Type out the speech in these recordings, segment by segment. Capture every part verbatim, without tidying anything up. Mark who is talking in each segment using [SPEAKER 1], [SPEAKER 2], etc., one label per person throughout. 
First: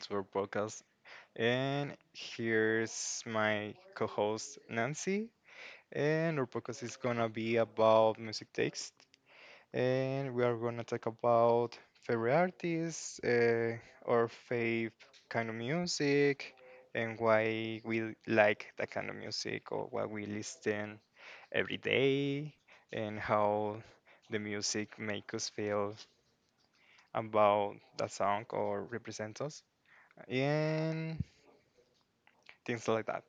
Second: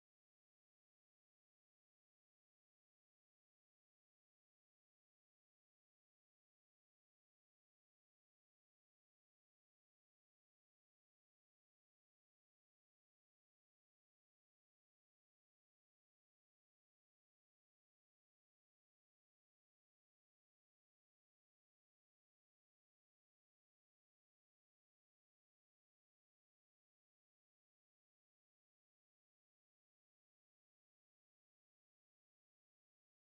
[SPEAKER 1] to our podcast. And here's my co host, Nancy. And our podcast is going to be about music taste. And we are going to talk about favorite artists, uh, our favorite kind of music, and why we like that kind of music or why we listen every day, and how the music makes us feel about that song or represents us and things like that.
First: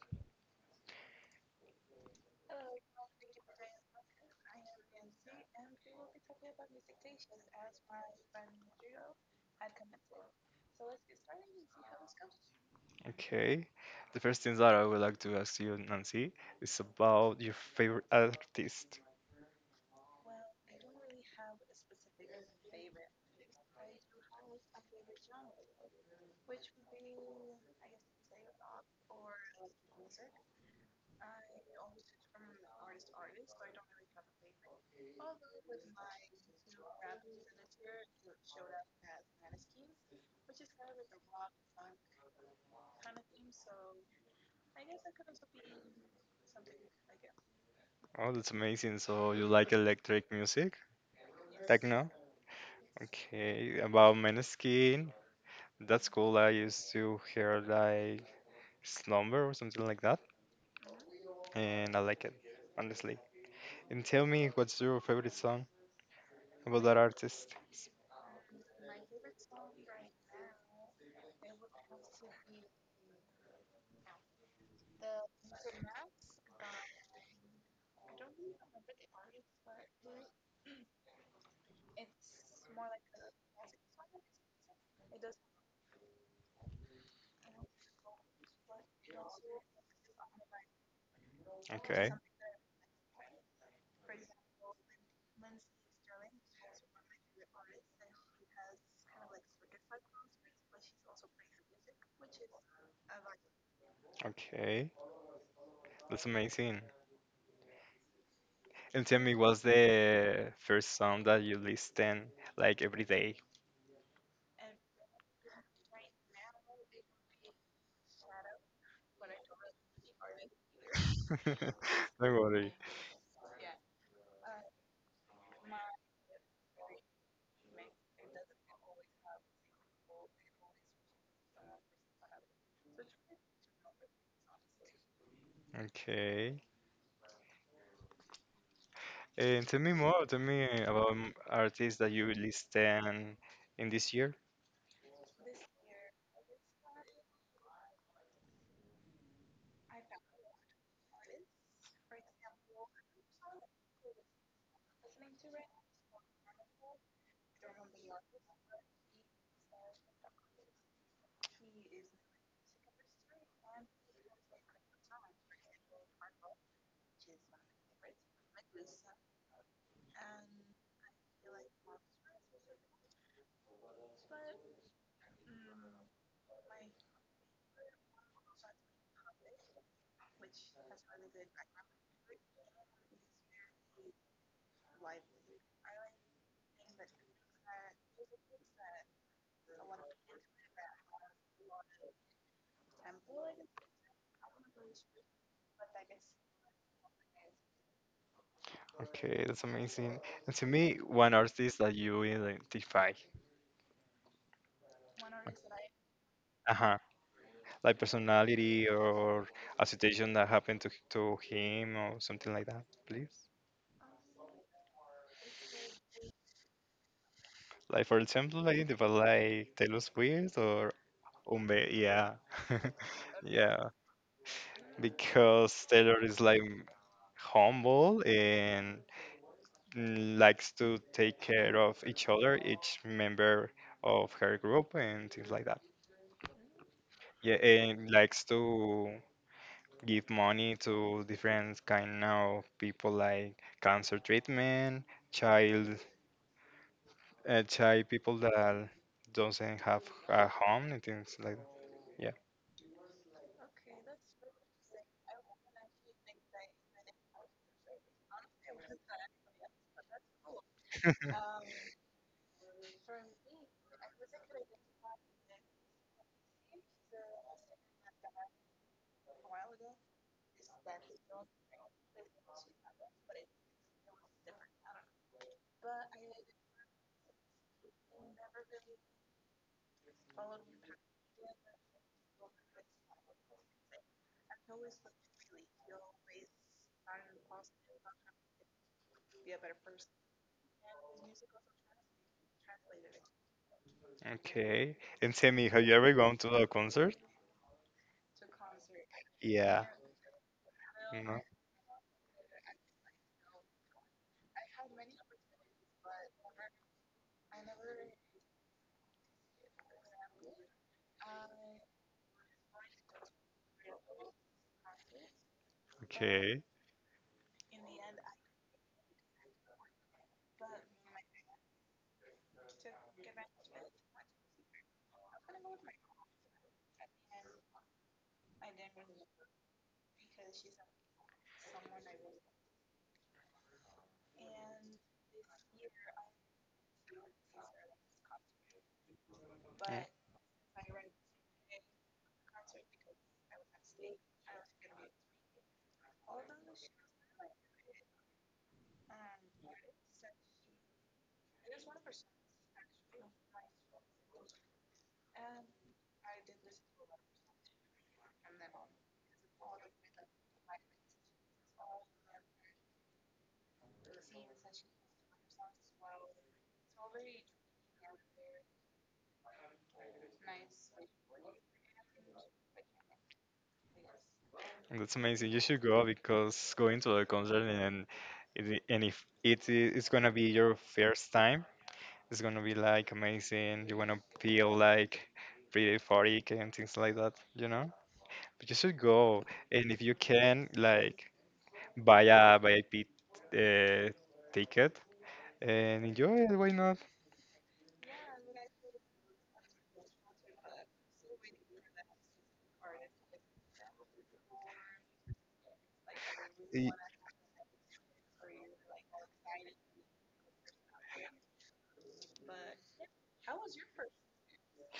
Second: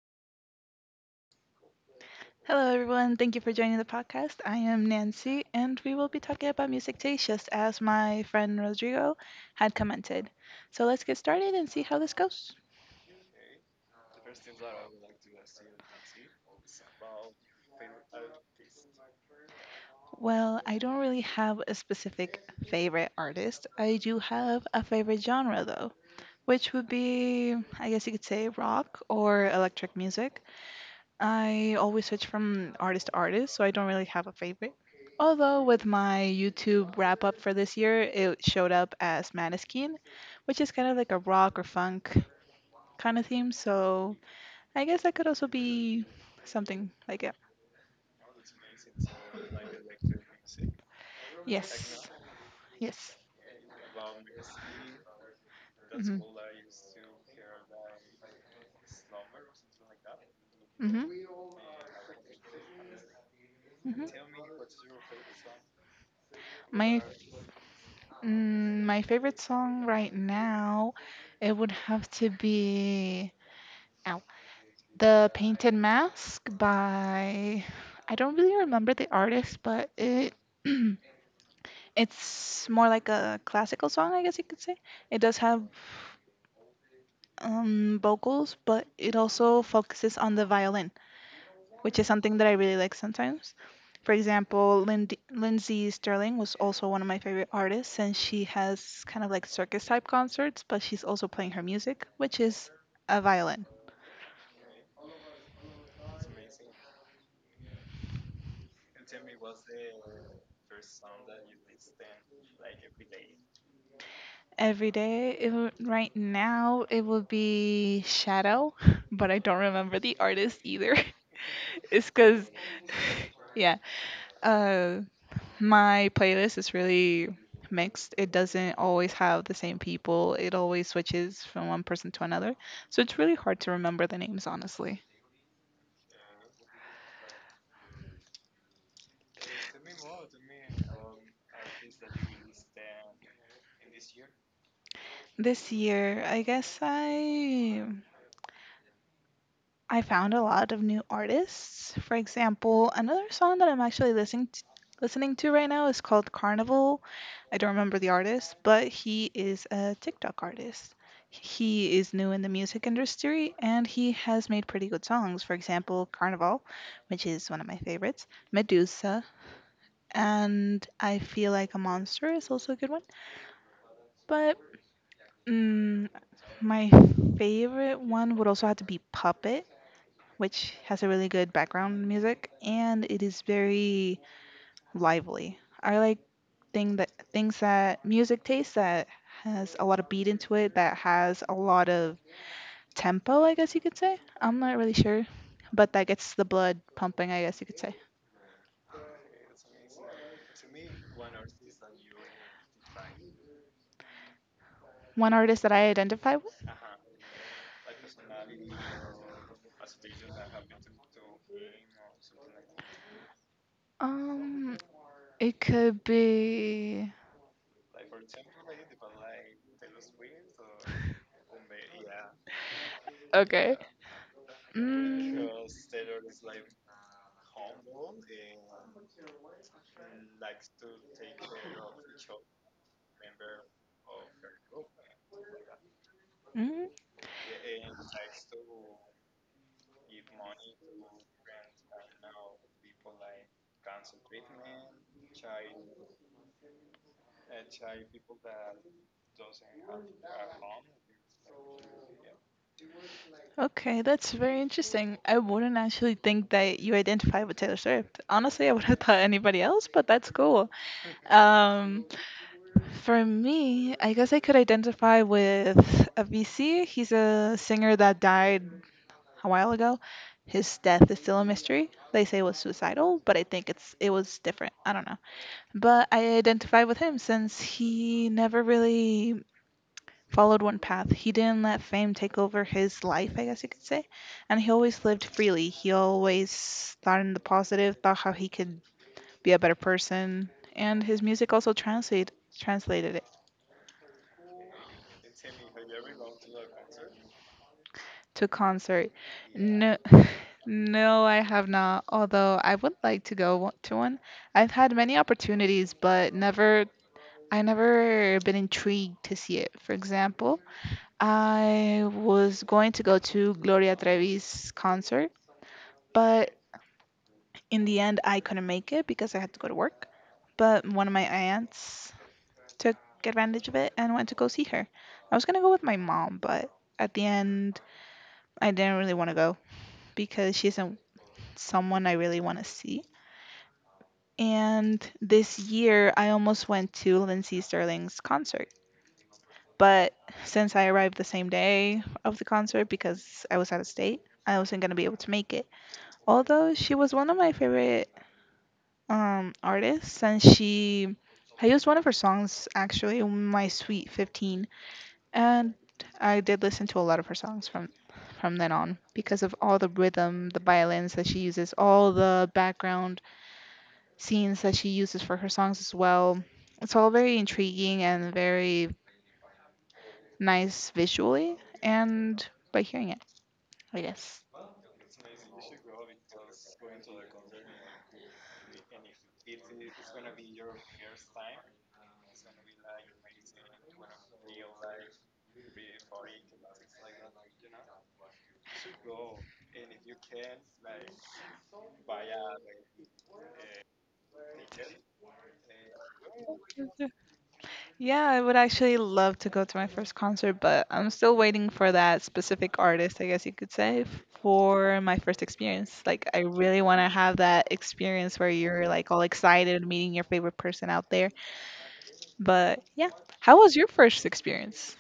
[SPEAKER 2] Hello, everyone. Thank you for joining the podcast. I am Nancy, and we will be talking about music taste, just as my friend Rodrigo had commented. So let's get started and see how this goes.
[SPEAKER 1] Okay. The first thing that I would like to ask you, Nancy, is about your favorite artist.
[SPEAKER 2] Well, I don't really have a specific favorite artist. I do have a favorite genre, though, which would be, I guess you could say, rock or electric music. I always switch from artist to artist, so I don't really have a favorite. Although with my YouTube wrap up for this year, it showed up as Maneskin, which is kind of like a rock or funk kind of theme. So I guess that could also be something like it.
[SPEAKER 1] Oh, that's amazing. So you like electric music,
[SPEAKER 2] Yes.
[SPEAKER 1] techno?
[SPEAKER 2] Yes.
[SPEAKER 1] Okay. About Maneskin, that's
[SPEAKER 2] Mhm.
[SPEAKER 1] cool. I used to hear like Slumber or something like that,
[SPEAKER 2] Mhm.
[SPEAKER 1] and I like it, honestly.
[SPEAKER 2] Mhm.
[SPEAKER 1] And tell me, what's your favorite song about that
[SPEAKER 2] My
[SPEAKER 1] artist?
[SPEAKER 2] mm, my favorite song right now, it would have to be Ow. The Painted Mask by I don't really remember the artist, but it It's more like a classical song, I guess you could say. It does have um, vocals, but it also focuses on the violin, which is
[SPEAKER 1] Okay.
[SPEAKER 2] something that I really like sometimes. For example, Lind- Lindsay Sterling was also one of my favorite artists, and she has kind of like circus type concerts, but she's also playing her music, which is a violin.
[SPEAKER 1] Okay. That's amazing. And tell me, what's the first song that you listen like every day?
[SPEAKER 2] Every day, it would, right now, it would be Shadow, but I don't remember the artist either. it's
[SPEAKER 1] Don't
[SPEAKER 2] because,
[SPEAKER 1] worry.
[SPEAKER 2] yeah, uh, my playlist is really mixed. It doesn't always have the same people, it always switches from one person to another. So it's really hard to remember the names, honestly.
[SPEAKER 1] Okay. And tell me more. Tell me about m- artists that you listen in this year.
[SPEAKER 2] This year, I guess I I found a lot of new artists. For example, another song that I'm actually listening to, listening to right now is called Carnival. I don't remember the artist, but he is a TikTok artist. He is new in the music industry and he has made pretty good songs. For example, Carnival, which is one of my favorites, Medusa, and I Feel Like a Monster is also a good one. But mm, my favorite one would also have to be Puppet, which has a really good background music and it is very lively. I like thing that things that music taste that has a lot of beat into it, that has a lot of tempo, I guess you could say. I'm not really sure, but that gets the blood pumping, I guess you could say.
[SPEAKER 1] Okay, that's amazing. And to me, one artist that you identify.
[SPEAKER 2] One artist that I identify with,
[SPEAKER 1] Uh-huh. Like personality or a situation that happened to to him or something like that, please.
[SPEAKER 2] um, it could be
[SPEAKER 1] Like for example, like the like Taylor Swift or Umbe, yeah.
[SPEAKER 2] Okay.
[SPEAKER 1] Yeah.
[SPEAKER 2] Mm,
[SPEAKER 1] Because Taylor is like humble and likes to take care of each other, each member of her group and things like that.
[SPEAKER 2] mm,
[SPEAKER 1] Yeah, and likes to give money to different kind of people like cancer treatment, child, uh, child people that doesn't have a home and things like that. Yeah.
[SPEAKER 2] okay, that's very interesting. I wouldn't actually think that you identify with Taylor Swift. Honestly, I would have thought anybody else, but that's cool. Um, for me, I guess I could identify with Avicii. He's a singer that died a while ago. His death is still a mystery. They say it was suicidal, but I think it's it was different. I don't know. But I identify with him since he never really followed one path. He didn't let fame take over his life, I guess you could say. And he always lived freely. He always thought in the positive about how he could be a better person. And his music also translate, translated it
[SPEAKER 1] Okay. And Sammy, have you ever gone to a concert?
[SPEAKER 2] to concert.
[SPEAKER 1] Yeah.
[SPEAKER 2] No, no,
[SPEAKER 1] No.
[SPEAKER 2] I have not. Although I would like to go wa- to one. I've had many opportunities, but never. I never been intrigued to see it. For example, I was going to go to Gloria Trevi's concert, but
[SPEAKER 1] Okay.
[SPEAKER 2] in the end, I couldn't make it because I had to go to work. But one of my aunts took advantage of it and went to go see her. I was gonna go with my mom, but at the end, I didn't really want to go because she isn't someone I really want to see. And this year, I almost went to Lindsey Sterling's concert.
[SPEAKER 1] Yeah.
[SPEAKER 2] But since I arrived the same day of the concert because I was out of state, I wasn't going to be able to make it. Although she was one of my favorite um artist and she I used one of her songs actually in my sweet fifteen and I did listen to a lot of her songs from from then on because of all the rhythm, the violins that she uses, all the background scenes that she uses for her songs as well. It's all very intriguing and very nice visually and by hearing it, I guess.
[SPEAKER 1] That's amazing. You should go because going to a concert and it- and if it it's gonna be your first time, it's gonna be like amazing. You wanna feel like pretty euphoric and things like that, you know? But you should go, and if you can, like buy a V I P uh, ticket and enjoy it. Why not?
[SPEAKER 2] Yeah, I would actually love to go to my first concert, but I'm still waiting for that specific artist, I guess you could say, for my first experience. Like, I really
[SPEAKER 1] Y-
[SPEAKER 2] want to have that experience where you're like all excited meeting your favorite person out there. But yeah, how was your first experience?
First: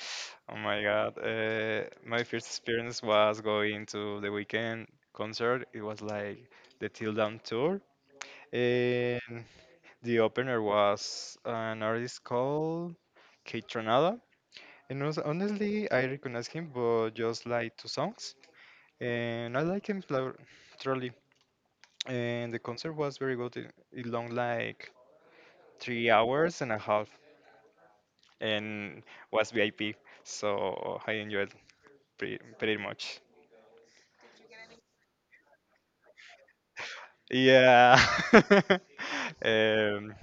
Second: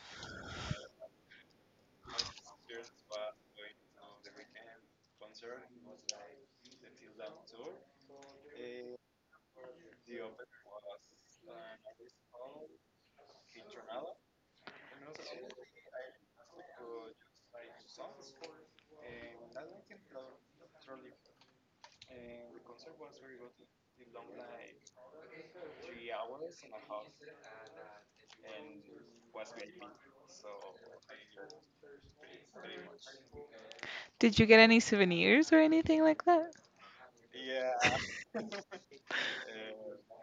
[SPEAKER 1] Oh my God. Uh, my first experience was going to the weekend concert. It was like the Till Down tour. And the opener was an artist called Kate Tronada. And hon- honestly, I recognize him, but just like two songs. And I like him thro- thoroughly. And the concert was very good. It it long like three hours and a half, and was V I P, so I enjoyed pretty, pretty much.
[SPEAKER 2] Did you get any souvenirs or anything like that?
[SPEAKER 1] Yeah. um,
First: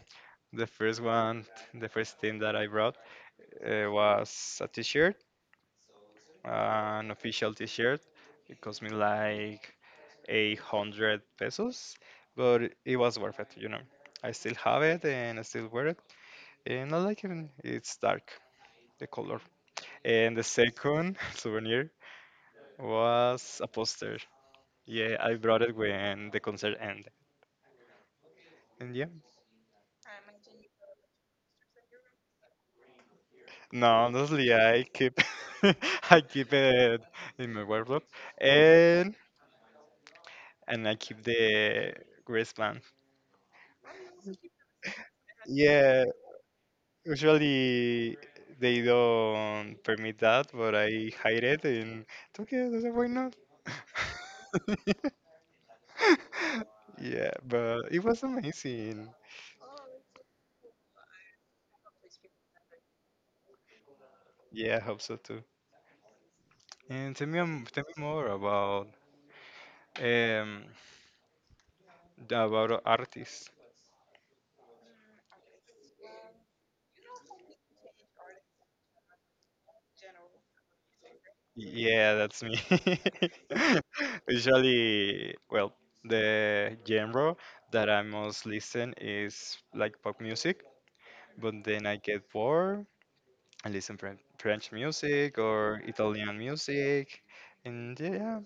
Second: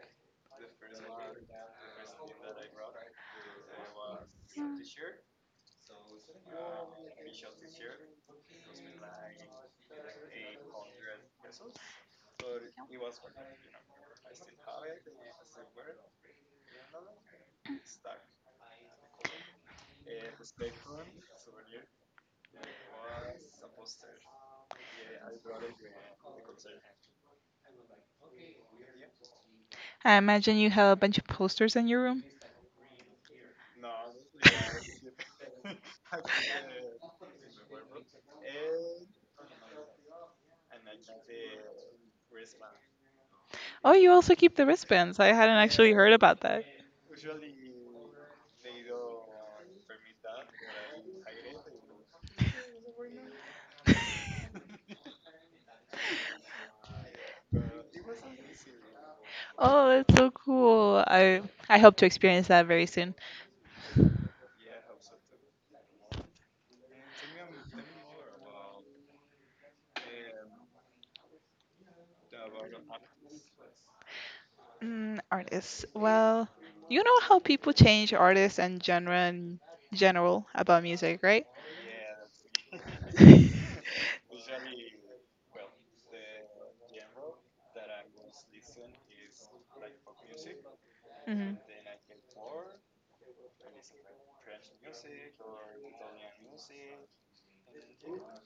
[SPEAKER 1] the first one, the first thing that I brought uh, was a T-shirt an official t-shirt. It cost me like eight hundred pesos, but it was worth it, you know. I still have it and I still wear it, and I like it. It's dark, the color. And the second souvenir was a poster. Yeah, I brought it when the concert ended. And yeah,
[SPEAKER 2] I imagine you have a bunch of posters in your room.
[SPEAKER 1] no, honestly, I keep, I keep it in my wardrobe, and and I keep the wristband.
[SPEAKER 2] Oh, you also keep the wristbands. I hadn't actually
[SPEAKER 1] Yeah,
[SPEAKER 2] heard about that.
[SPEAKER 1] usually they don't permit that, but I hide it and it's okay, that's why not? Yeah, but it was amazing.
[SPEAKER 2] Oh, that's so cool. I I hope to experience that very soon.
[SPEAKER 1] Yeah, I hope so too. And tell me, um, tell me more about um about artists.
[SPEAKER 2] Mm, artists. Well, you know how people change artists and genre in general about music, right?
[SPEAKER 1] Yeah, that's me. Usually, well, the genre that I most listen is like pop music, but
[SPEAKER 2] Hmm.
[SPEAKER 1] then I get bored I listen Fren- French music or Italian music, and yeah,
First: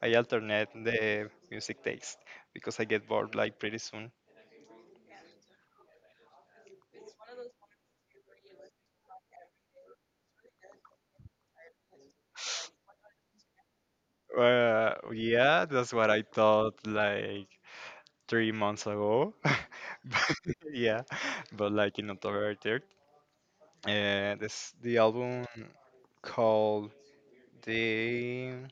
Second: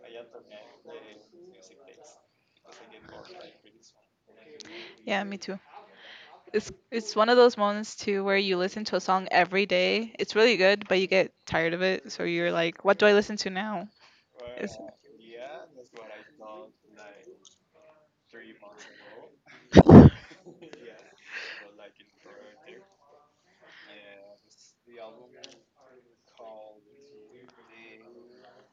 [SPEAKER 1] I alternate the music taste because I get bored like pretty soon.
[SPEAKER 2] Yeah, me too. It's it's one of those moments too where you listen to a song every day. It's really good, but you get tired of it, so you're like, what do I listen to now? It's
[SPEAKER 1] Uh, yeah, that's what I thought like three months ago.
[SPEAKER 2] the
[SPEAKER 1] But yeah, but like in October third, uh, this the album called the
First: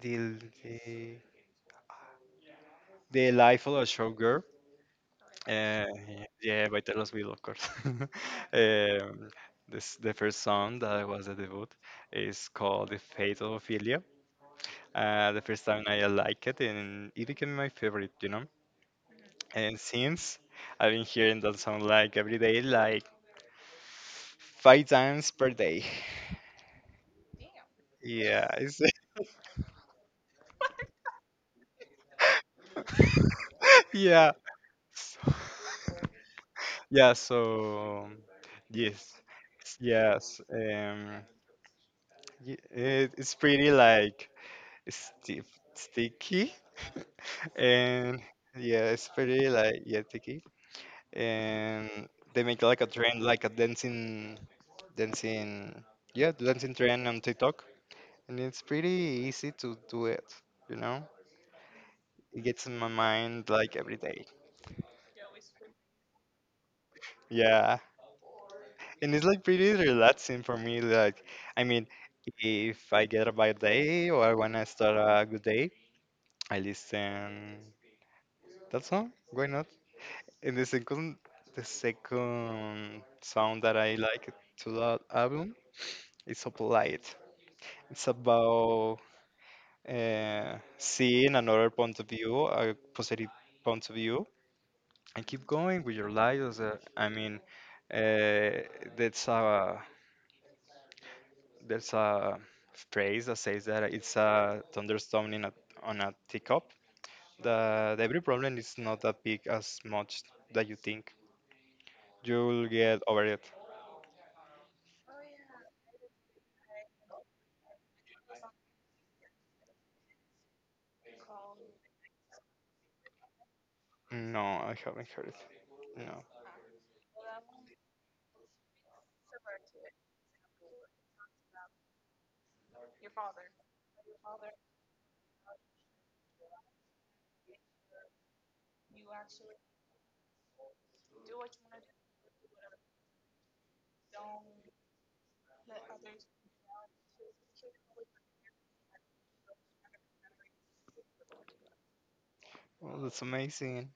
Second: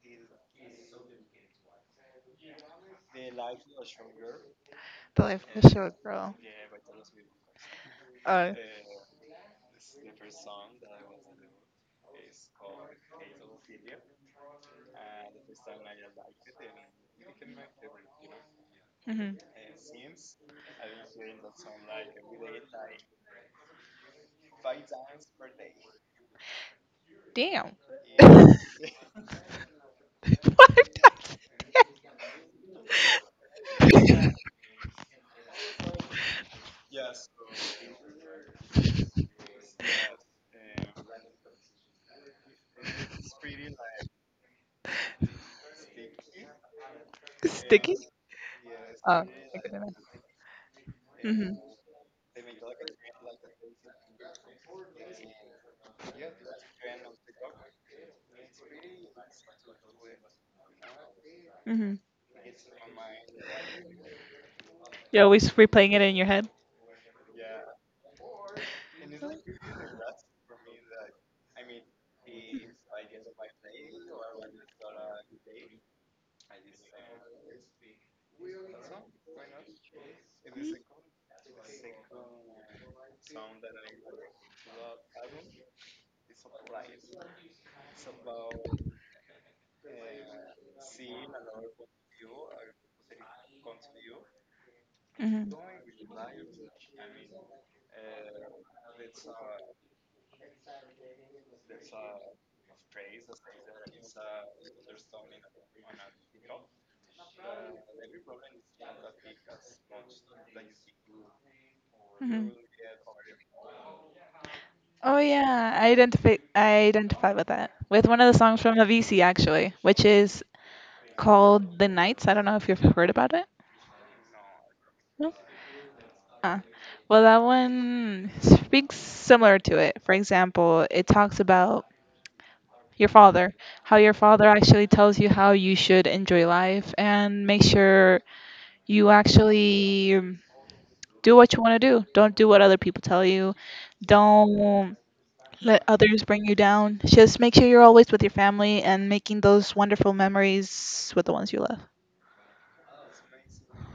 [SPEAKER 1] the the, the Life of a Showgirl.
[SPEAKER 2] life of a
[SPEAKER 1] Uh,
[SPEAKER 2] short girl.
[SPEAKER 1] yeah, by Taylor Swift, of course.
[SPEAKER 2] Uh,
[SPEAKER 1] um, this the first song that was the debut is called "The Fate of Ophelia." Uh, the first time I liked it, and it became my favorite, you know.
[SPEAKER 2] mhm.
[SPEAKER 1] And since I've been hearing that song like every day, like five times per day.
[SPEAKER 2] Damn.
[SPEAKER 1] Yeah, it's,
[SPEAKER 2] Five times a day.
[SPEAKER 1] yeah, So- yeah. So yes, yes. Um, y- it, it's pretty like Stiff, sticky,
[SPEAKER 2] Sticky?
[SPEAKER 1] and yeah, it's
[SPEAKER 2] Oh, I
[SPEAKER 1] pretty
[SPEAKER 2] get
[SPEAKER 1] like
[SPEAKER 2] it.
[SPEAKER 1] yeah, sticky.
[SPEAKER 2] Mhm.
[SPEAKER 1] And they make like a trend, like a dancing, dancing, yeah, dancing trend on TikTok, and it's pretty easy to do it. You know,
[SPEAKER 2] Mhm.
[SPEAKER 1] it gets in my mind like every day.
[SPEAKER 2] You're always replaying it in your head.
[SPEAKER 1] Yeah, and it's like pretty relaxing for me. Like, I mean, if I get a bad day or when I wanna start a good day, I listen that song. Why not? And the second, the second song that I like to that album is Applied. It's about uh, seeing another point of view, a positive point of view, and keep
[SPEAKER 2] Mhm.
[SPEAKER 1] going with your life. as a- I mean, uh, that's a that's a phrase that says that it's a thunderstorm in a, on a teacup. That every problem is not that big as much that you think.
[SPEAKER 2] Mhm.
[SPEAKER 1] You'll get over it.
[SPEAKER 2] Oh yeah, I identify I identify with that. With one of the songs from Avicii actually, which is called The Nights. I don't know if you've heard about.
[SPEAKER 1] No, I haven't heard
[SPEAKER 2] No?
[SPEAKER 1] it. No.
[SPEAKER 2] Ah, well, that one speaks similar to it. For example, it talks about your father, how your father actually tells you how you should enjoy life and make sure you actually um, do what you want to do. Don't do what other people tell you. Don't let others bring you down. Just make sure you're always with your family and making those wonderful memories with the ones you love.
[SPEAKER 1] Oh, that's amazing.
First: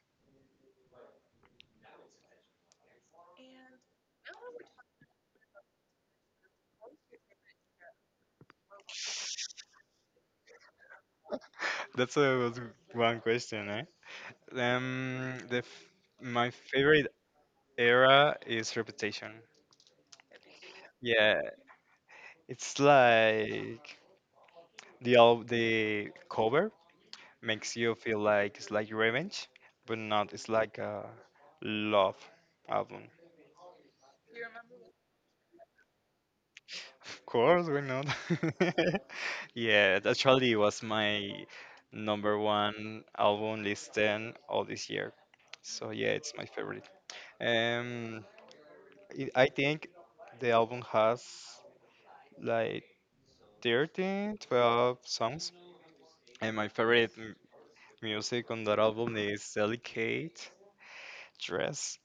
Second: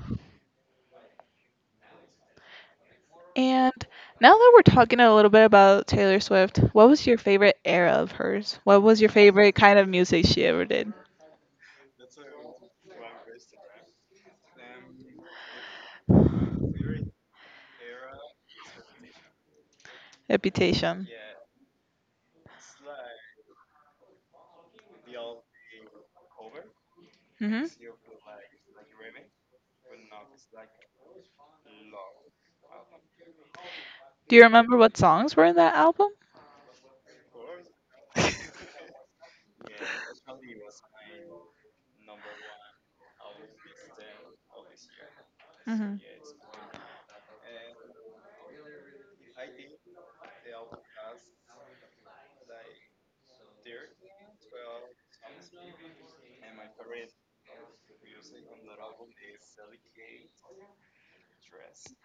[SPEAKER 2] And now that we're talking a little bit about Taylor Swift, what was your favorite era of hers? What was your favorite kind of music she ever did?
[SPEAKER 1] That's a was one question, eh? Um, the f- my favorite era is Reputation.
[SPEAKER 2] Reputation.
[SPEAKER 1] Yeah, it's like the al- the cover
[SPEAKER 2] Hmm.
[SPEAKER 1] makes you feel like it's like revenge, but not. It's like a love album.
[SPEAKER 2] Do you remember what songs were in that album?
[SPEAKER 1] Of course, why not? Yeah, it actually was my number one album listen all this year. So
[SPEAKER 2] Hmm.
[SPEAKER 1] yeah, it's my favorite. Um, it, I think the album has like thirteen, twelve songs. And my favorite m- music on that album is Delicate Dress.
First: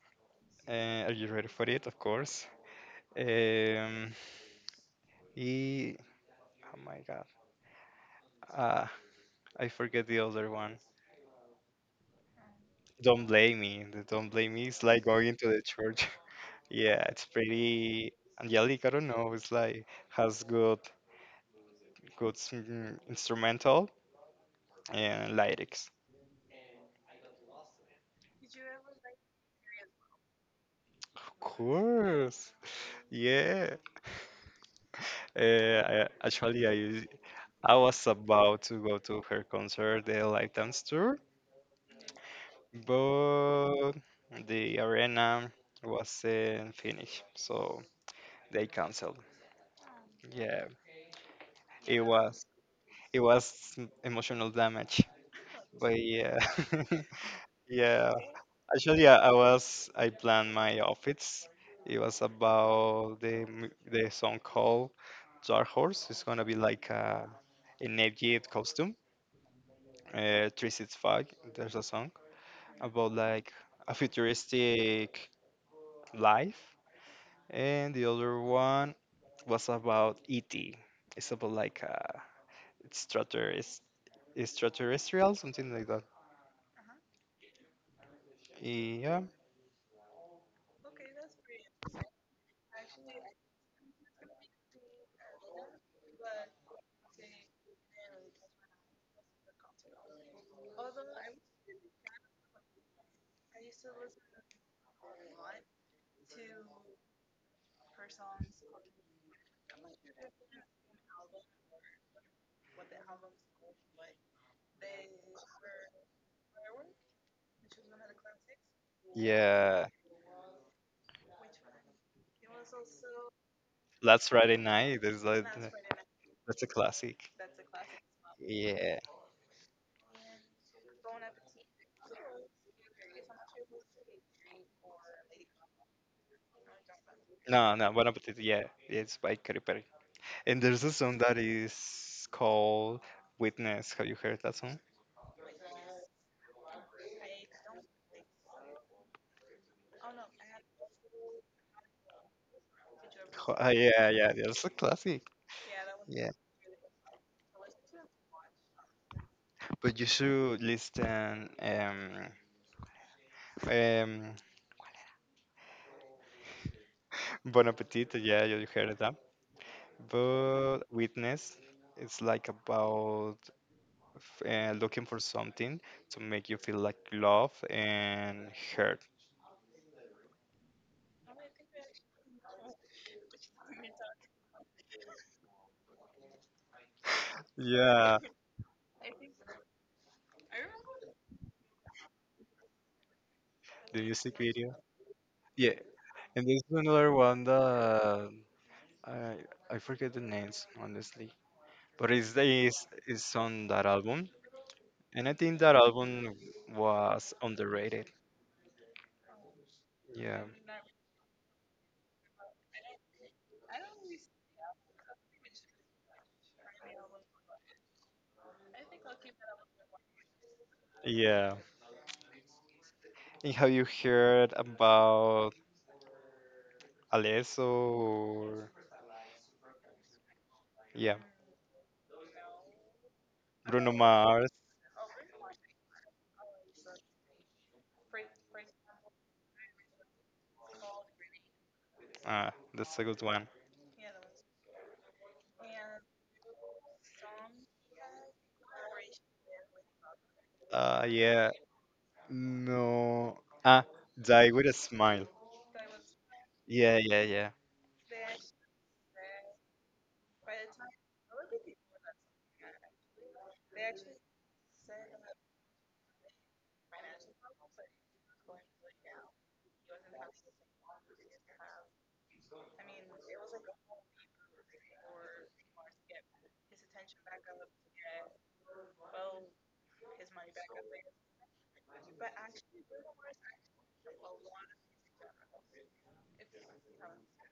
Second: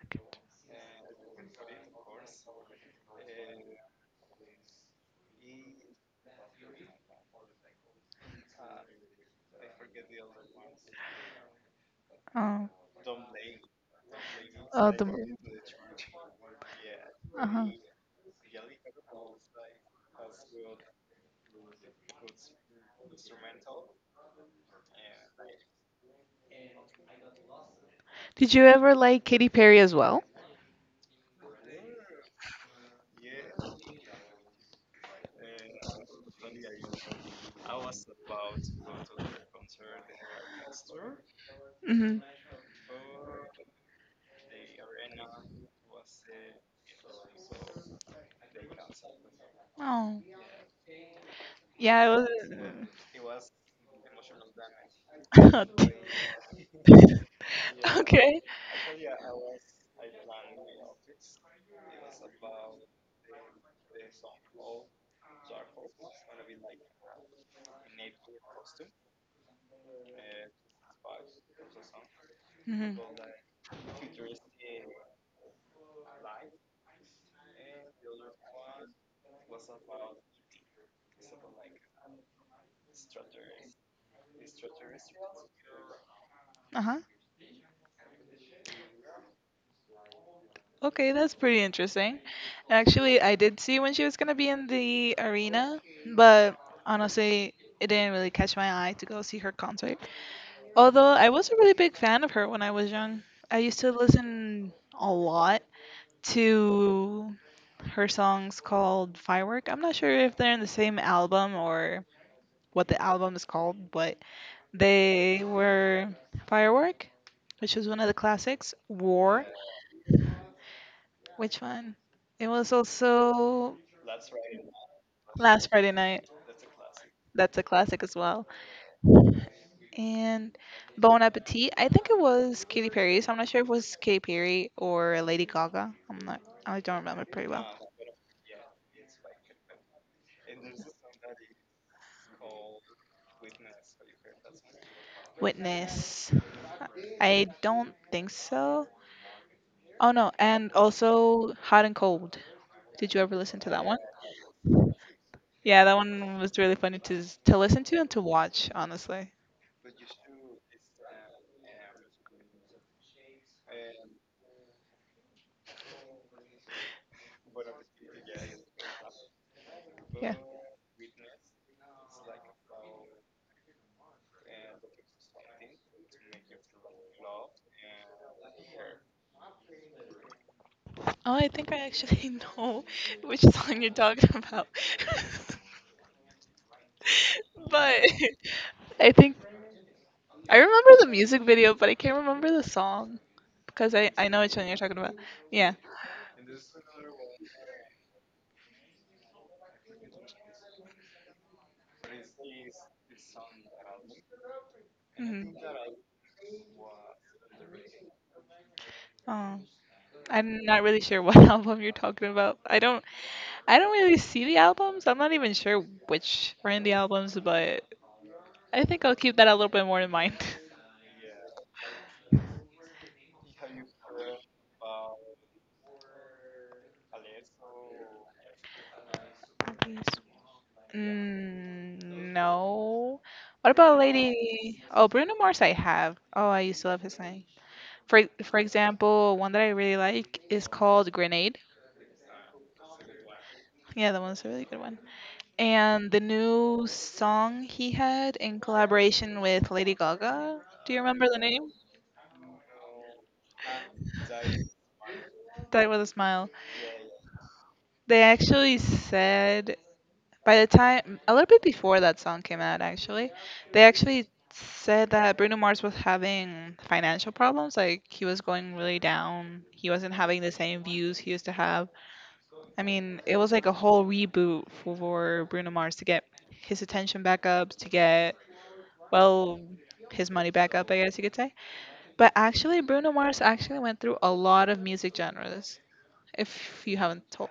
[SPEAKER 1] Uh, are you ready for it? Of course. Um, e- oh my god. Ah, I forget the other one.
[SPEAKER 2] Oh,
[SPEAKER 1] Don't blame me. The Don't blame me is
[SPEAKER 2] oh
[SPEAKER 1] like
[SPEAKER 2] the.
[SPEAKER 1] going to the church. Yeah, it's
[SPEAKER 2] Uh-huh.
[SPEAKER 1] pretty angelic. I don't know. It's like has good, good mm, instrumental and lyrics.
[SPEAKER 2] Did you ever like Katy Perry as well?
[SPEAKER 1] Of course. Yeah. Uh, I, actually, I use- I was about to go to her concert, the live dance tour,
[SPEAKER 2] Hmm.
[SPEAKER 1] but the arena was in Finnish, so they canceled.
[SPEAKER 2] Oh,
[SPEAKER 1] Yeah, it
[SPEAKER 2] yeah,
[SPEAKER 1] was
[SPEAKER 2] it
[SPEAKER 1] it was emotional damage,
[SPEAKER 2] was.
[SPEAKER 1] but yeah. Yeah,
[SPEAKER 2] Okay.
[SPEAKER 1] actually, I, I was I planned my outfits. It was about the mu- the song called Dark Horse. It's gonna be like a an Egypt costume. Uh, three six five. There's a song
[SPEAKER 2] Hmm.
[SPEAKER 1] about like a futuristic life, and the other one was about E T. It's about like a extraterrest- extraterrestrial, something like that.
[SPEAKER 2] Uh-huh.
[SPEAKER 1] Yeah,
[SPEAKER 2] Okay, that's pretty interesting. Actually, I did see when she was gonna be in the arena, but honestly, it didn't really catch my eye to go see her concert. Although I was a really big fan of her when I was young. I used to listen a lot to her songs called Firework. I'm not sure if they're in the same album or what the album is called, but they were Firework, which was one of the classics, War,
[SPEAKER 1] yeah.
[SPEAKER 2] which one? It was also
[SPEAKER 1] Last Friday Night is like
[SPEAKER 2] Last Friday Night.
[SPEAKER 1] that's a classic.
[SPEAKER 2] That's a classic as well.
[SPEAKER 1] Yeah.
[SPEAKER 2] And Bon Appetit. I think it was Katy Perry. So I'm not sure if it was Katy Perry or Lady Gaga. I'm not. I don't remember pretty well.
[SPEAKER 1] No, no, Bon Appetit. Yeah, it's by Katy Perry. And there's a song that is called Witness. Have you heard that song?
[SPEAKER 2] Witness. I don't think so. Oh no. And also Hot and Cold. Did you ever
[SPEAKER 1] Ho-
[SPEAKER 2] listen
[SPEAKER 1] uh,
[SPEAKER 2] to that one?
[SPEAKER 1] yeah, yeah, yeah, that's a classic.
[SPEAKER 2] Yeah, that
[SPEAKER 1] Yeah,
[SPEAKER 2] one was really funny to s- to listen to and to watch. Honestly.
[SPEAKER 1] but you should listen. Um, um, Bon Appetit. Yeah, you heard that.
[SPEAKER 2] Yeah.
[SPEAKER 1] But Witness, it's like about f- uh, looking for something to make you feel like love and hurt.
[SPEAKER 2] Oh, I think I actually know which song you're talking about. but
[SPEAKER 1] Yeah,
[SPEAKER 2] I think I remember the music video, but I can't remember the song because
[SPEAKER 1] the
[SPEAKER 2] I I
[SPEAKER 1] music
[SPEAKER 2] know which one
[SPEAKER 1] video.
[SPEAKER 2] you're talking about. Yeah.
[SPEAKER 1] Yeah, and there's another one that I I forget the names honestly, but it's it's, it's on that album, and I
[SPEAKER 2] Hmm.
[SPEAKER 1] think that album was underrated.
[SPEAKER 2] Oh,
[SPEAKER 1] Yeah,
[SPEAKER 2] I'm not really sure what album you're talking about. I don't I don't really see the albums. I'm not even sure which are in the albums, but I think I'll keep that a little bit more in mind.
[SPEAKER 1] yeah. And have you heard about Alesso or
[SPEAKER 2] Movies.
[SPEAKER 1] yeah
[SPEAKER 2] Mm, no. What
[SPEAKER 1] Bruno
[SPEAKER 2] about
[SPEAKER 1] Mars?
[SPEAKER 2] Lady? Oh, Bruno Mars. I have. Oh, I used to love his song. For for example, one that I really like is called Grenade.
[SPEAKER 1] Ah, that's a good one.
[SPEAKER 2] Yeah, that one's a really good one. And the new song he had in collaboration with Lady Gaga, do you
[SPEAKER 1] Uh,
[SPEAKER 2] remember the
[SPEAKER 1] yeah,
[SPEAKER 2] name?
[SPEAKER 1] No. Ah, die with a smile.
[SPEAKER 2] Die with a Smile.
[SPEAKER 1] Yeah, yeah, yeah.
[SPEAKER 2] They actually said, by the time, a little bit before that song came out, actually, they actually said that Bruno Mars was having financial problems. Like, he was going really down. He wasn't having the same views he used to have. I mean, it was like a whole reboot for Bruno Mars to get his attention back up, to get, well, his money back up, I guess you could say. But actually, Bruno Mars actually went through a lot of music genres, if you haven't told,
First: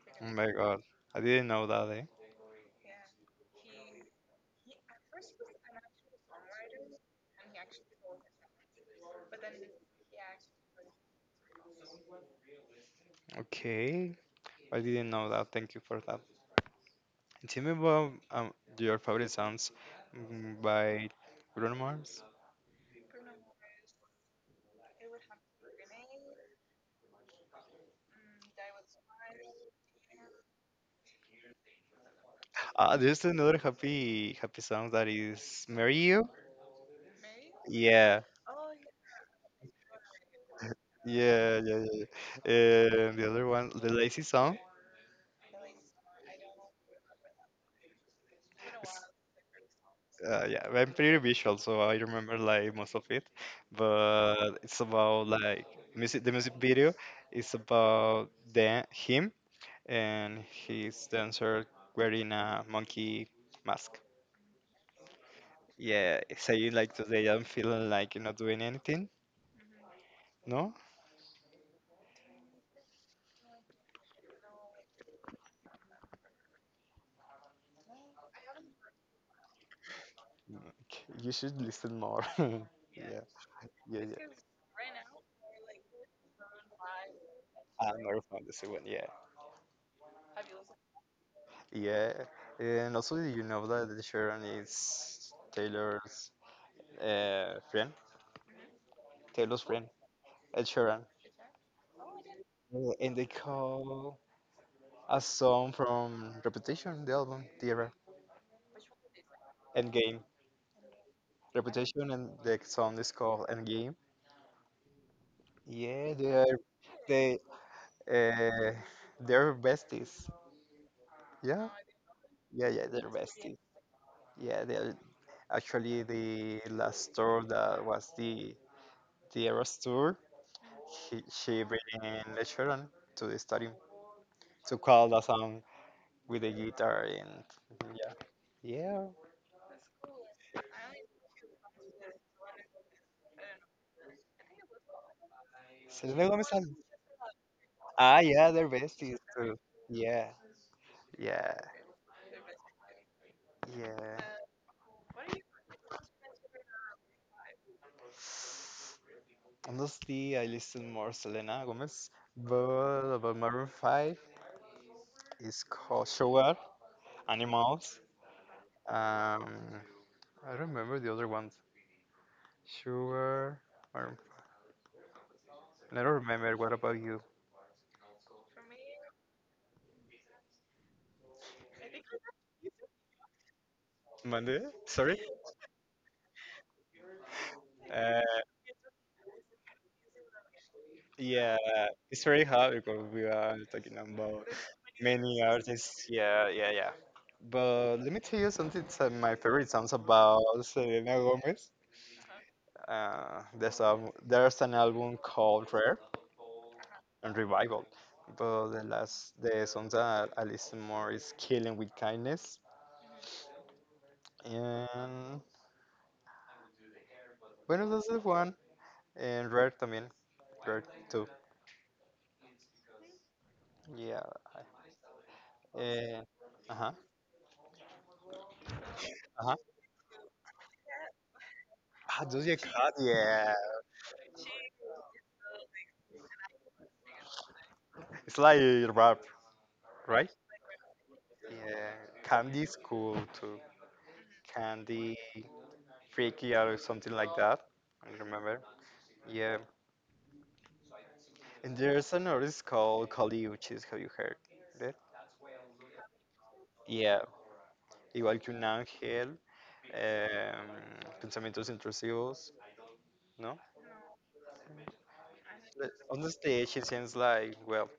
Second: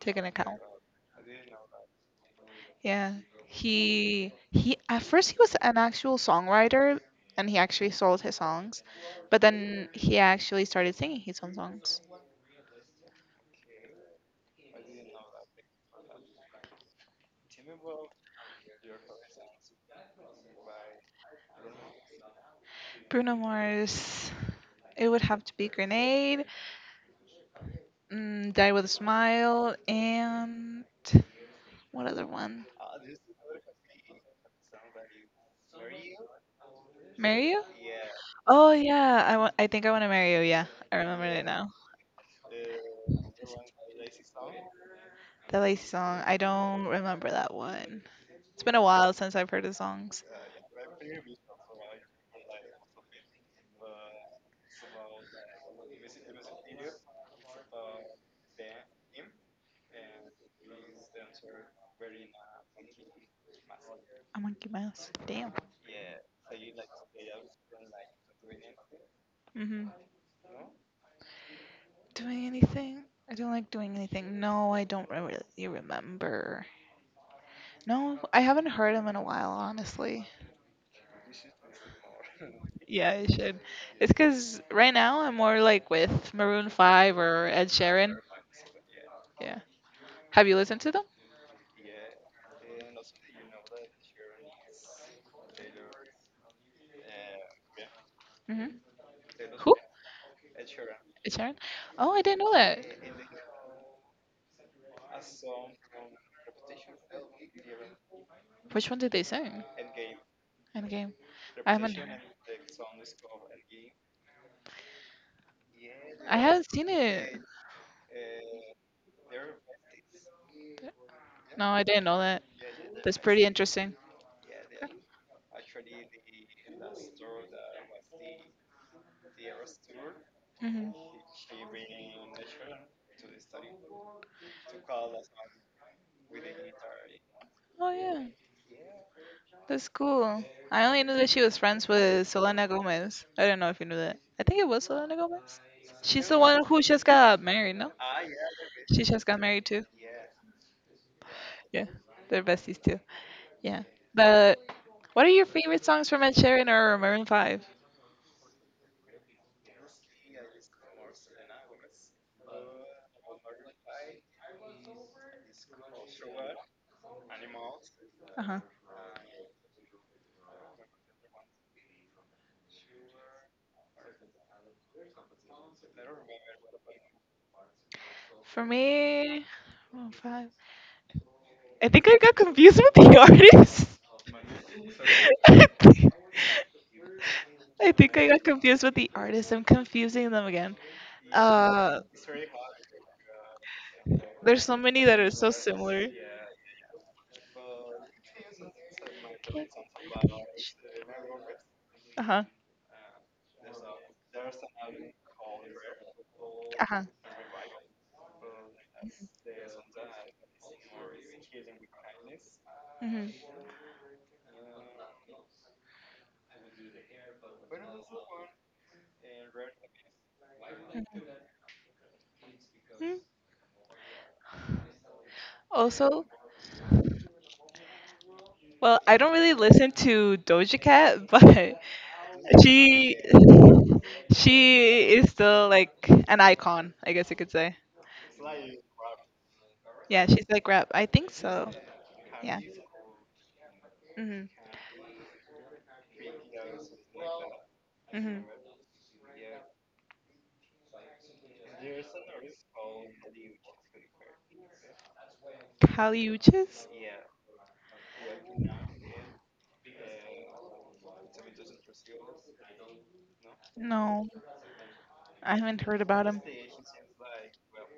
[SPEAKER 2] taken
[SPEAKER 1] Oh my
[SPEAKER 2] account.
[SPEAKER 1] god. I didn't know that, eh?
[SPEAKER 2] Yeah, he he at first he was an actual songwriter, and he actually sold his songs. But then he actually started singing his own songs.
[SPEAKER 1] Okay. I didn't know that. Thank you for that. Tell me about um, your favorite songs mm, by Bruno Mars.
[SPEAKER 2] Bruno Mars, it would have to be Grenade, mm, Die with a Smile, and what other one?
[SPEAKER 1] Ah, there's another happy happy song that is Marry You.
[SPEAKER 2] Marry You?
[SPEAKER 1] Yeah.
[SPEAKER 2] Oh yeah, I want. I think I want to marry you. Yeah, I remember it
[SPEAKER 1] Yeah,
[SPEAKER 2] now.
[SPEAKER 1] yeah, yeah. Yeah. And the other one, the Lazy Song.
[SPEAKER 2] The lazy song. I don't remember that one. It's been a while since I've heard the songs.
[SPEAKER 1] Uh, yeah, I'm pretty visual, so I remember like most of it. But it's about like music. The music video is about the him and his dancer wearing a monkey mask.
[SPEAKER 2] A monkey mouse. Damn.
[SPEAKER 1] Yeah, saying like today I'm feeling like you're not doing anything.
[SPEAKER 2] Hmm.
[SPEAKER 1] No,
[SPEAKER 2] Doing anything? I don't like doing anything. No, I don't re- really remember. No, I haven't heard him in a while, honestly.
[SPEAKER 1] like, you should listen more. Yeah,
[SPEAKER 2] Yeah, I should.
[SPEAKER 1] yeah,
[SPEAKER 2] It's
[SPEAKER 1] yeah.
[SPEAKER 2] because right now I'm more like with Maroon five or Ed
[SPEAKER 1] I am
[SPEAKER 2] Sheeran.
[SPEAKER 1] never found this one. Yeah,
[SPEAKER 2] Yeah. Have you listened to them?
[SPEAKER 1] yeah. And also, you know that Sharon is Taylor's uh, friend?
[SPEAKER 2] Hmm.
[SPEAKER 1] Taylor's
[SPEAKER 2] Who?
[SPEAKER 1] friend. Ed Sheeran.
[SPEAKER 2] Ed Sheeran? Oh, I didn't know that.
[SPEAKER 1] Uh, And they call a song from Reputation, the album, the era,
[SPEAKER 2] Which one did they sing?
[SPEAKER 1] Endgame.
[SPEAKER 2] Okay. I haven't.
[SPEAKER 1] Reputation and the song is called Endgame. Yeah,
[SPEAKER 2] I
[SPEAKER 1] they're
[SPEAKER 2] haven't seen it.
[SPEAKER 1] they uh, they're besties.
[SPEAKER 2] No,
[SPEAKER 1] Yeah,
[SPEAKER 2] I didn't know that.
[SPEAKER 1] yeah, yeah, they're
[SPEAKER 2] That's pretty
[SPEAKER 1] besties.
[SPEAKER 2] interesting.
[SPEAKER 1] Yeah, they're actually the last tour that was the the Eras tour.
[SPEAKER 2] Hmm.
[SPEAKER 1] He, she bring in the children to the stadium to call the song with the guitar and
[SPEAKER 2] Oh
[SPEAKER 1] yeah,
[SPEAKER 2] yeah,
[SPEAKER 1] yeah.
[SPEAKER 2] that's cool. I only knew that she was friends with Selena Gomez. I don't know if you knew that. I think it was Selena Gomez. She's
[SPEAKER 1] Selena
[SPEAKER 2] the
[SPEAKER 1] Gomez
[SPEAKER 2] one
[SPEAKER 1] and
[SPEAKER 2] who just got married, no?
[SPEAKER 1] ah yeah, they're
[SPEAKER 2] She
[SPEAKER 1] besties
[SPEAKER 2] just got
[SPEAKER 1] too.
[SPEAKER 2] married too.
[SPEAKER 1] Yeah, yeah,
[SPEAKER 2] Yeah, they're besties too. Yeah.
[SPEAKER 1] yeah.
[SPEAKER 2] But what are your favorite songs from Ed Sheeran or Maroon Five?
[SPEAKER 1] Honestly, I listen more Selena Gomez, but about Maroon five is called Sugar, Animals.
[SPEAKER 2] Uh huh.
[SPEAKER 1] Um, I don't remember the other ones. Sugar, or I don't remember. What about you?
[SPEAKER 2] For me, oh, five. I think I got confused with the artist.
[SPEAKER 1] Monday? Sorry.
[SPEAKER 2] I think I think I got confused with the artist. I'm confusing them again.
[SPEAKER 1] Yeah,
[SPEAKER 2] Uh,
[SPEAKER 1] it's very hard because we are talking about
[SPEAKER 2] there's so many that are
[SPEAKER 1] many
[SPEAKER 2] so
[SPEAKER 1] artists.
[SPEAKER 2] similar.
[SPEAKER 1] Yeah, yeah, yeah. But let me tell you something. So my favorite songs about Selena Gomez.
[SPEAKER 2] Uh huh.
[SPEAKER 1] Uh, there's a there's an album called Rare
[SPEAKER 2] Uh huh.
[SPEAKER 1] and Revival. But the last the songs that I listen more is Killing with Kindness
[SPEAKER 2] Hmm.
[SPEAKER 1] and Buenos Aires one and Rare también. Rare two.
[SPEAKER 2] Hmm.
[SPEAKER 1] Yeah. And,
[SPEAKER 2] Also,
[SPEAKER 1] uh huh.
[SPEAKER 2] well, I don't
[SPEAKER 1] Uh
[SPEAKER 2] really
[SPEAKER 1] huh.
[SPEAKER 2] listen to Doja Cat, but
[SPEAKER 1] Ah, Doja Cat.
[SPEAKER 2] she
[SPEAKER 1] Yeah.
[SPEAKER 2] She is still like an icon, I guess you could say.
[SPEAKER 1] It's like rap,
[SPEAKER 2] Yeah,
[SPEAKER 1] right?
[SPEAKER 2] she's like rap. I think so.
[SPEAKER 1] Yeah,
[SPEAKER 2] Yeah.
[SPEAKER 1] Candy's cool too.
[SPEAKER 2] Mhm.
[SPEAKER 1] Candy, Freaky Out or something like that. I
[SPEAKER 2] Mhm.
[SPEAKER 1] remember. Yeah, and there's an artist called Kali Uchis. Have you heard it?
[SPEAKER 2] Caliuches?
[SPEAKER 1] Yeah. Igual que un ángel. Um, pensamientos intrusivos, ¿no?
[SPEAKER 2] No, I haven't
[SPEAKER 1] But
[SPEAKER 2] heard
[SPEAKER 1] on
[SPEAKER 2] about
[SPEAKER 1] the
[SPEAKER 2] him.
[SPEAKER 1] stage, it seems like, well,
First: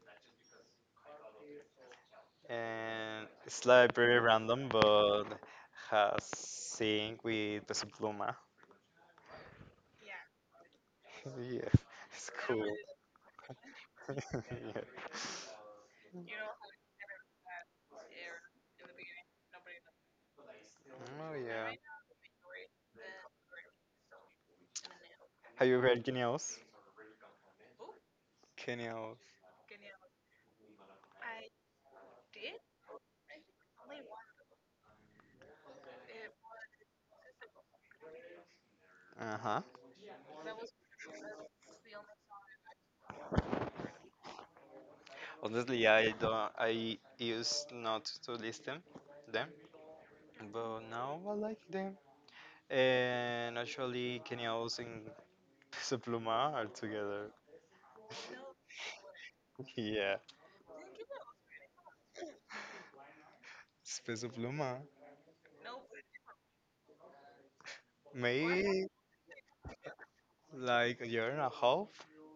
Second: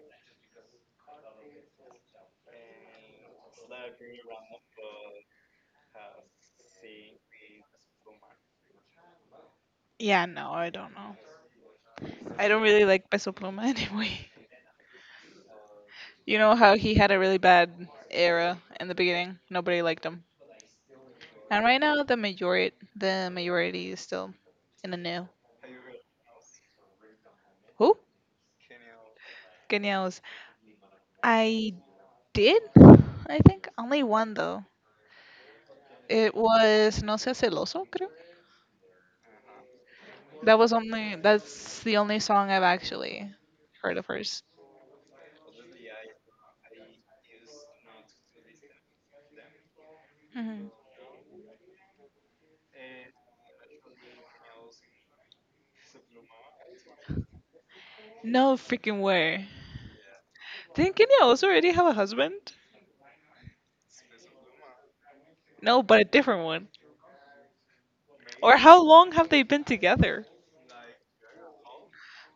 [SPEAKER 1] and it's like very random, but has sync with Peso Pluma.
[SPEAKER 2] Yeah, no, I don't know.
[SPEAKER 1] Yeah, it's
[SPEAKER 2] I don't
[SPEAKER 1] cool.
[SPEAKER 2] really like Peso Pluma anyway.
[SPEAKER 1] Yeah.
[SPEAKER 2] You know how he had a really bad era in the beginning. Nobody liked him.
[SPEAKER 1] Oh
[SPEAKER 2] And
[SPEAKER 1] yeah.
[SPEAKER 2] right now, the majority, the majority is still in the no.
[SPEAKER 1] Have you heard Guinea House?
[SPEAKER 2] Who?
[SPEAKER 1] Guinea House.
[SPEAKER 2] Genials. I did, I think, only one though. It was No Seas Celoso, creo.
[SPEAKER 1] Uh-huh.
[SPEAKER 2] That was only, that's the only song I've actually heard of hers.
[SPEAKER 1] Honestly, I don't. I used not to listen them,
[SPEAKER 2] Mhm.
[SPEAKER 1] but now I like them. And actually, Guinea House and Peso Pluma are together.
[SPEAKER 2] No freaking way.
[SPEAKER 1] Yeah,
[SPEAKER 2] Didn't Kenya also already have a husband?
[SPEAKER 1] it's Peso Pluma.
[SPEAKER 2] No, but a different one. Or how
[SPEAKER 1] Maybe
[SPEAKER 2] long have they been together?
[SPEAKER 1] like a year and a half,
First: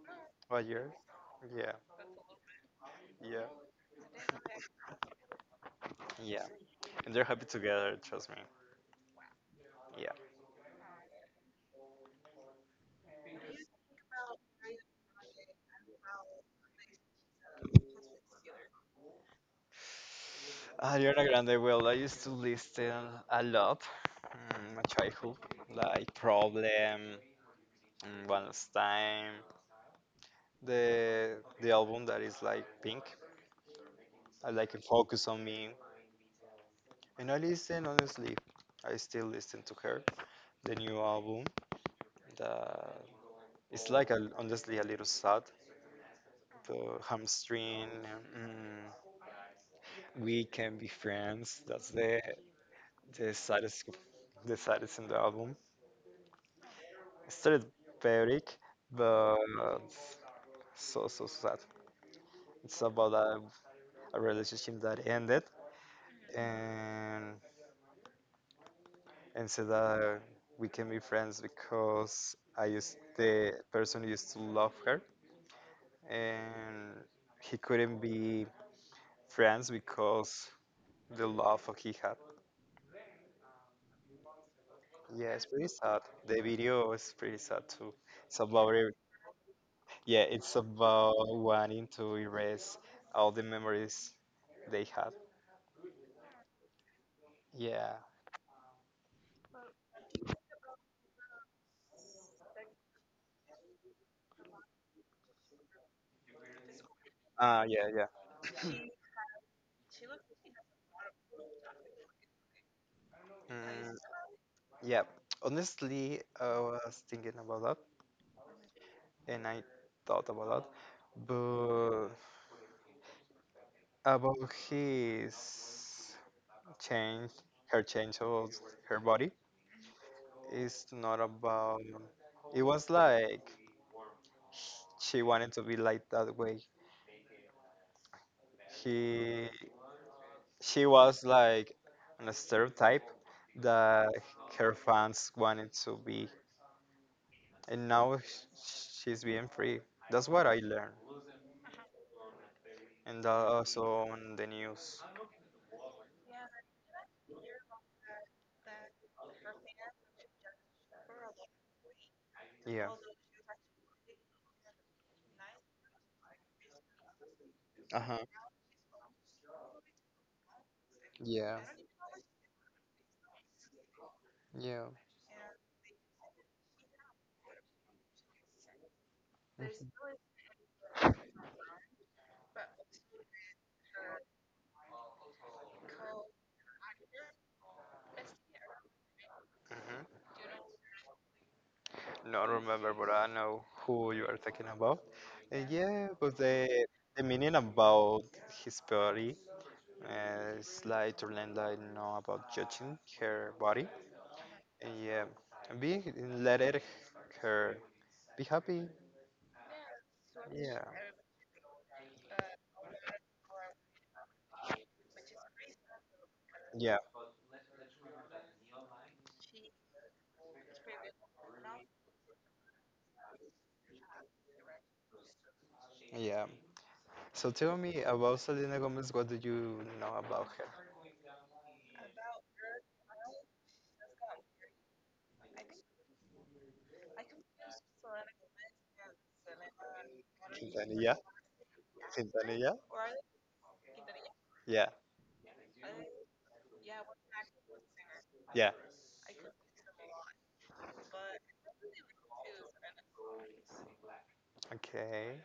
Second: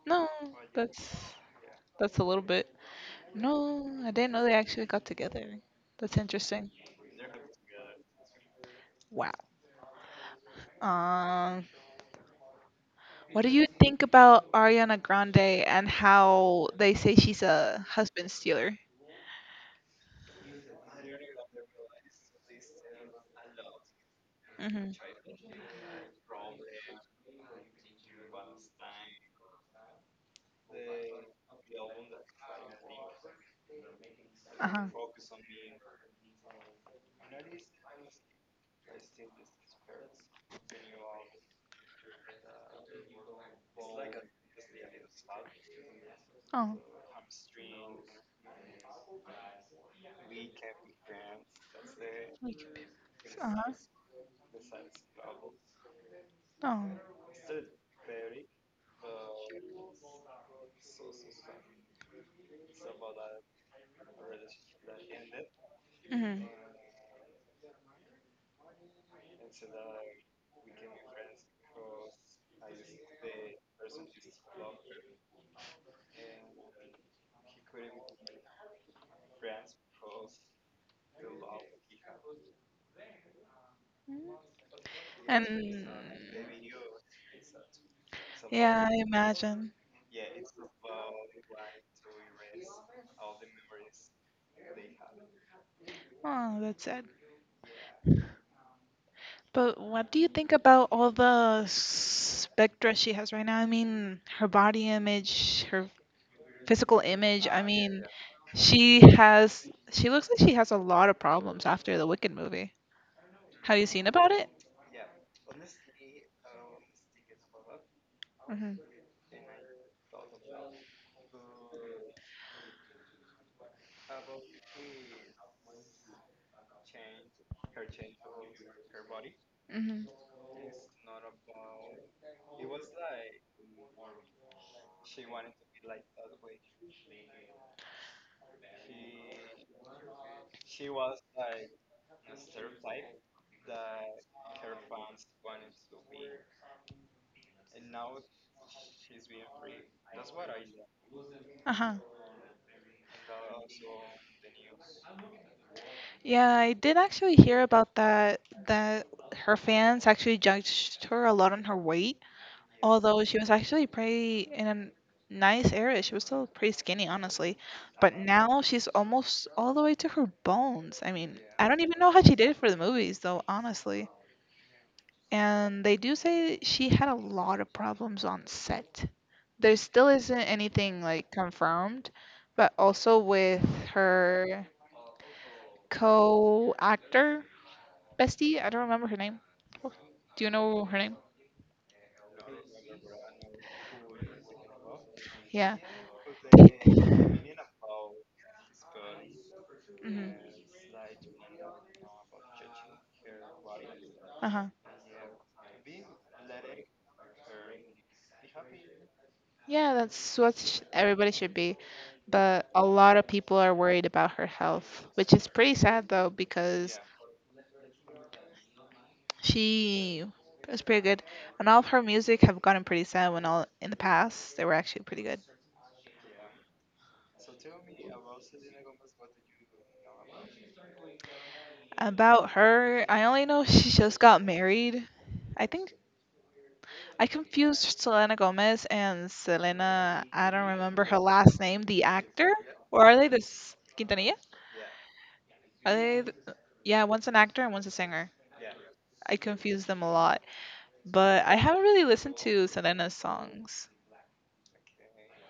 [SPEAKER 2] No,
[SPEAKER 1] a year.
[SPEAKER 2] that's,
[SPEAKER 1] Yeah,
[SPEAKER 2] that's a little bit.
[SPEAKER 1] yeah,
[SPEAKER 2] No, I didn't know they actually got together. That's
[SPEAKER 1] yeah.
[SPEAKER 2] interesting.
[SPEAKER 1] And they're happy together. Trust me.
[SPEAKER 2] Wow. Um, what do you think about Ariana Grande and how they say she's a husband stealer?
[SPEAKER 1] Ariana Grande, well, I used to listen a lot in my
[SPEAKER 2] Hmm.
[SPEAKER 1] childhood, like Problem, mm, One Last Time, the the album that is like Pink, I like it,
[SPEAKER 2] Uh-huh.
[SPEAKER 1] Focus on Me, and I listen honestly. I still listen to her, the new album. That it's like a, honestly a little sad.
[SPEAKER 2] Oh.
[SPEAKER 1] The hamstring, mm, we can be friends. That's the
[SPEAKER 2] Like,
[SPEAKER 1] the
[SPEAKER 2] uh-huh.
[SPEAKER 1] saddest the saddest in the album.
[SPEAKER 2] Oh.
[SPEAKER 1] Street Peric, but so so so sad. It's about a, a relationship that ended,
[SPEAKER 2] Hmm.
[SPEAKER 1] and and said that we can be friends because I used the person used to love her, and he couldn't be friends because the love he had. Yeah, it's pretty
[SPEAKER 2] And
[SPEAKER 1] sad. The video is pretty sad too. It's about
[SPEAKER 2] yeah,
[SPEAKER 1] every-
[SPEAKER 2] I imagine.
[SPEAKER 1] yeah, it's about wanting to erase all the memories they had.
[SPEAKER 2] Oh, that's sad.
[SPEAKER 1] Yeah.
[SPEAKER 2] But what do you think about all the spectra she has right now? I mean, her body image, her physical image. I
[SPEAKER 1] Ah, yeah,
[SPEAKER 2] mean,
[SPEAKER 1] yeah.
[SPEAKER 2] she has, she looks like she has a lot of problems after the Wicked movie. Have you
[SPEAKER 1] Mm,
[SPEAKER 2] seen about it?
[SPEAKER 1] yeah. Honestly, I was thinking about that,
[SPEAKER 2] Mm-hmm.
[SPEAKER 1] and I thought about that, but about his change, her change of her body,
[SPEAKER 2] Mm-hmm.
[SPEAKER 1] is not about. It was like she wanted to be like that way. He, she was like a stereotype that her fans wanted to be and now sh- she's being free. That's what I learned,
[SPEAKER 2] Uh-huh.
[SPEAKER 1] and that also on the news.
[SPEAKER 2] Yeah, I did actually hear about that that her fans actually judged her a lot on her weight,
[SPEAKER 1] Yeah.
[SPEAKER 2] although she was actually pretty in a nice area. She was still pretty skinny, honestly.
[SPEAKER 1] Uh
[SPEAKER 2] But
[SPEAKER 1] huh.
[SPEAKER 2] now she's almost all the way to her bones. I mean,
[SPEAKER 1] Yeah.
[SPEAKER 2] I don't even know how she did it for the movies though, honestly.
[SPEAKER 1] Yeah.
[SPEAKER 2] And they do say she had a lot of problems on set. There still isn't anything like confirmed, but also with her co-actor Bestie, I don't remember her name.
[SPEAKER 1] Mm-hmm.
[SPEAKER 2] Do you know her name?
[SPEAKER 1] Not remember, but I know who you are talking about. And
[SPEAKER 2] Yeah.
[SPEAKER 1] yeah, but the the meaning about his body
[SPEAKER 2] Hmm.
[SPEAKER 1] uh, is like to learn that I know about judging her body.
[SPEAKER 2] Uh-huh.
[SPEAKER 1] And yeah, and be let it her be happy.
[SPEAKER 2] Yeah, that's what sh-
[SPEAKER 1] Yeah.
[SPEAKER 2] everybody should be. But a lot of people are worried about her health, which is pretty sad though because
[SPEAKER 1] Yeah.
[SPEAKER 2] she was pretty good. And all of her music have gotten pretty sad when all in the past they were actually pretty good.
[SPEAKER 1] Yeah. So tell me about Selena Gomez. What do you know about her?
[SPEAKER 2] About her, I only know she just got married. I think I confused Selena Gomez and Selena, I don't remember
[SPEAKER 1] Quintanilla?
[SPEAKER 2] her last name, the actor?
[SPEAKER 1] Quintanilla?
[SPEAKER 2] Or are they this Quintanilla?
[SPEAKER 1] Yeah,
[SPEAKER 2] Are they, th- yeah, one's an actor and one's a singer.
[SPEAKER 1] yeah.
[SPEAKER 2] I confuse them a lot. But I haven't really listened to Selena's songs.
[SPEAKER 1] Okay.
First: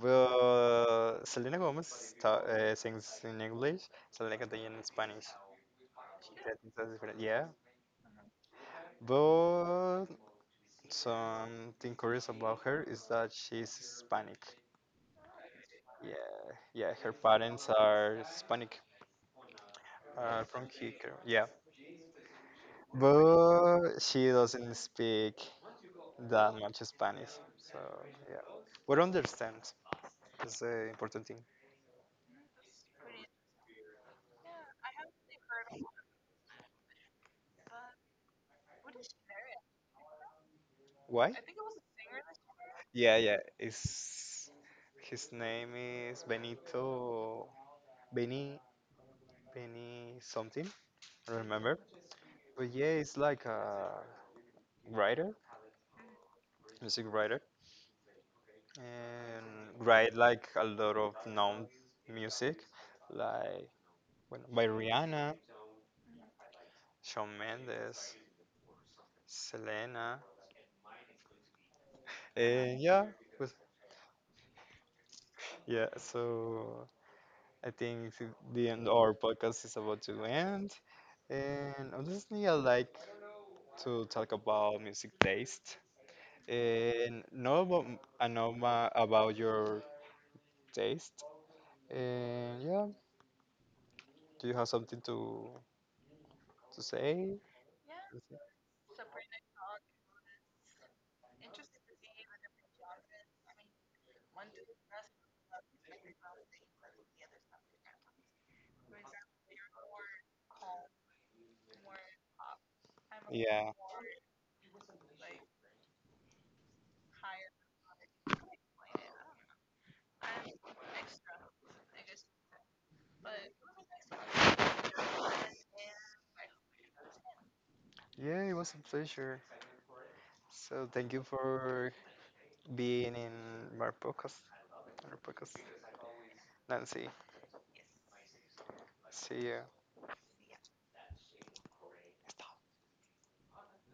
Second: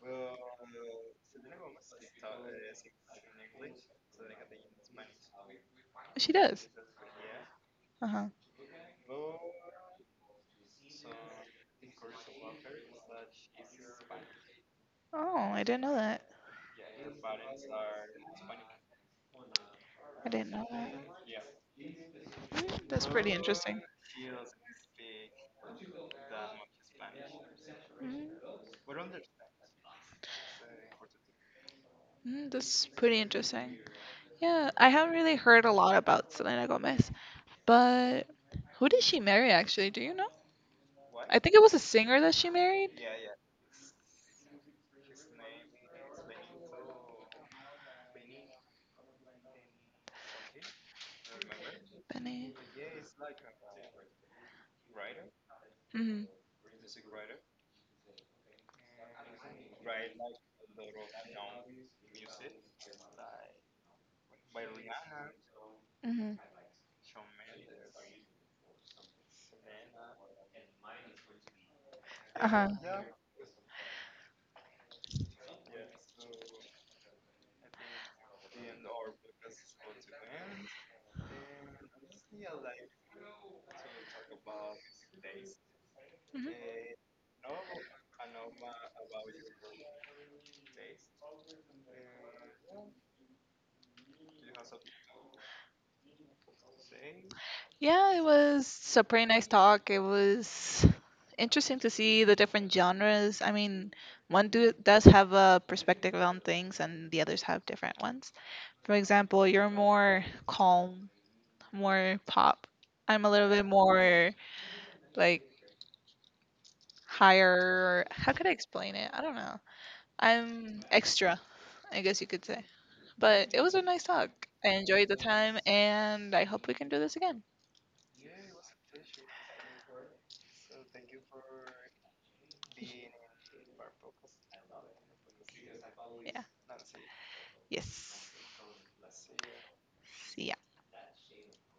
[SPEAKER 1] Well, Selena Gomez ta- uh, sings in English, Selena Quintanilla in Spanish.
[SPEAKER 2] She
[SPEAKER 1] Yeah,
[SPEAKER 2] does.
[SPEAKER 1] that's different. Yeah.
[SPEAKER 2] Uh huh.
[SPEAKER 1] But something curious about her is that she's Hispanic.
[SPEAKER 2] Oh, I didn't know
[SPEAKER 1] Yeah,
[SPEAKER 2] that.
[SPEAKER 1] yeah. Her parents are Hispanic,
[SPEAKER 2] I
[SPEAKER 1] uh,
[SPEAKER 2] didn't
[SPEAKER 1] from
[SPEAKER 2] know that.
[SPEAKER 1] Cuba. Yeah.
[SPEAKER 2] Mm, that's pretty interesting.
[SPEAKER 1] But she doesn't speak that much Spanish. So yeah,
[SPEAKER 2] Mm,
[SPEAKER 1] but understand is the important thing.
[SPEAKER 2] mm, that's pretty interesting. Yeah, I haven't really heard a lot about Selena Gomez. But who did she marry actually? Do you know?
[SPEAKER 1] Why?
[SPEAKER 2] I think it was a singer that she married.
[SPEAKER 1] Yeah, yeah. It's his name is Benito Benny Benny something. I don't remember.
[SPEAKER 2] Benny.
[SPEAKER 1] But yeah, it's like a writer,
[SPEAKER 2] Mhm.
[SPEAKER 1] music writer, and write like a lot of known music, like when, by Rihanna,
[SPEAKER 2] Mhm.
[SPEAKER 1] Shawn Mendes, Selena,
[SPEAKER 2] Uh huh.
[SPEAKER 1] and yeah, with Yeah, so I think th- the end our podcast is about to end. And honestly, I like to talk about music taste
[SPEAKER 2] Mhm.
[SPEAKER 1] and know about m- I know ma- about your taste. And yeah, do you have something to to say?
[SPEAKER 2] Yeah, it was a pretty nice talk. It was interesting to see the different genres. I mean, one do, does have a perspective on things, and the others have different ones. For example, you're more calm, more pop. I'm a little bit
[SPEAKER 1] Yeah.
[SPEAKER 2] more like higher. How could I explain it? I don't know. I'm extra, I guess you could say. But it was a nice talk. I enjoyed the time and I hope we can do this again.
[SPEAKER 1] Yeah, it was a pleasure. So thank you for being in my podcast, our podcast.
[SPEAKER 2] Yeah.
[SPEAKER 1] Nancy,
[SPEAKER 2] Yes.
[SPEAKER 1] see you.
[SPEAKER 2] See ya.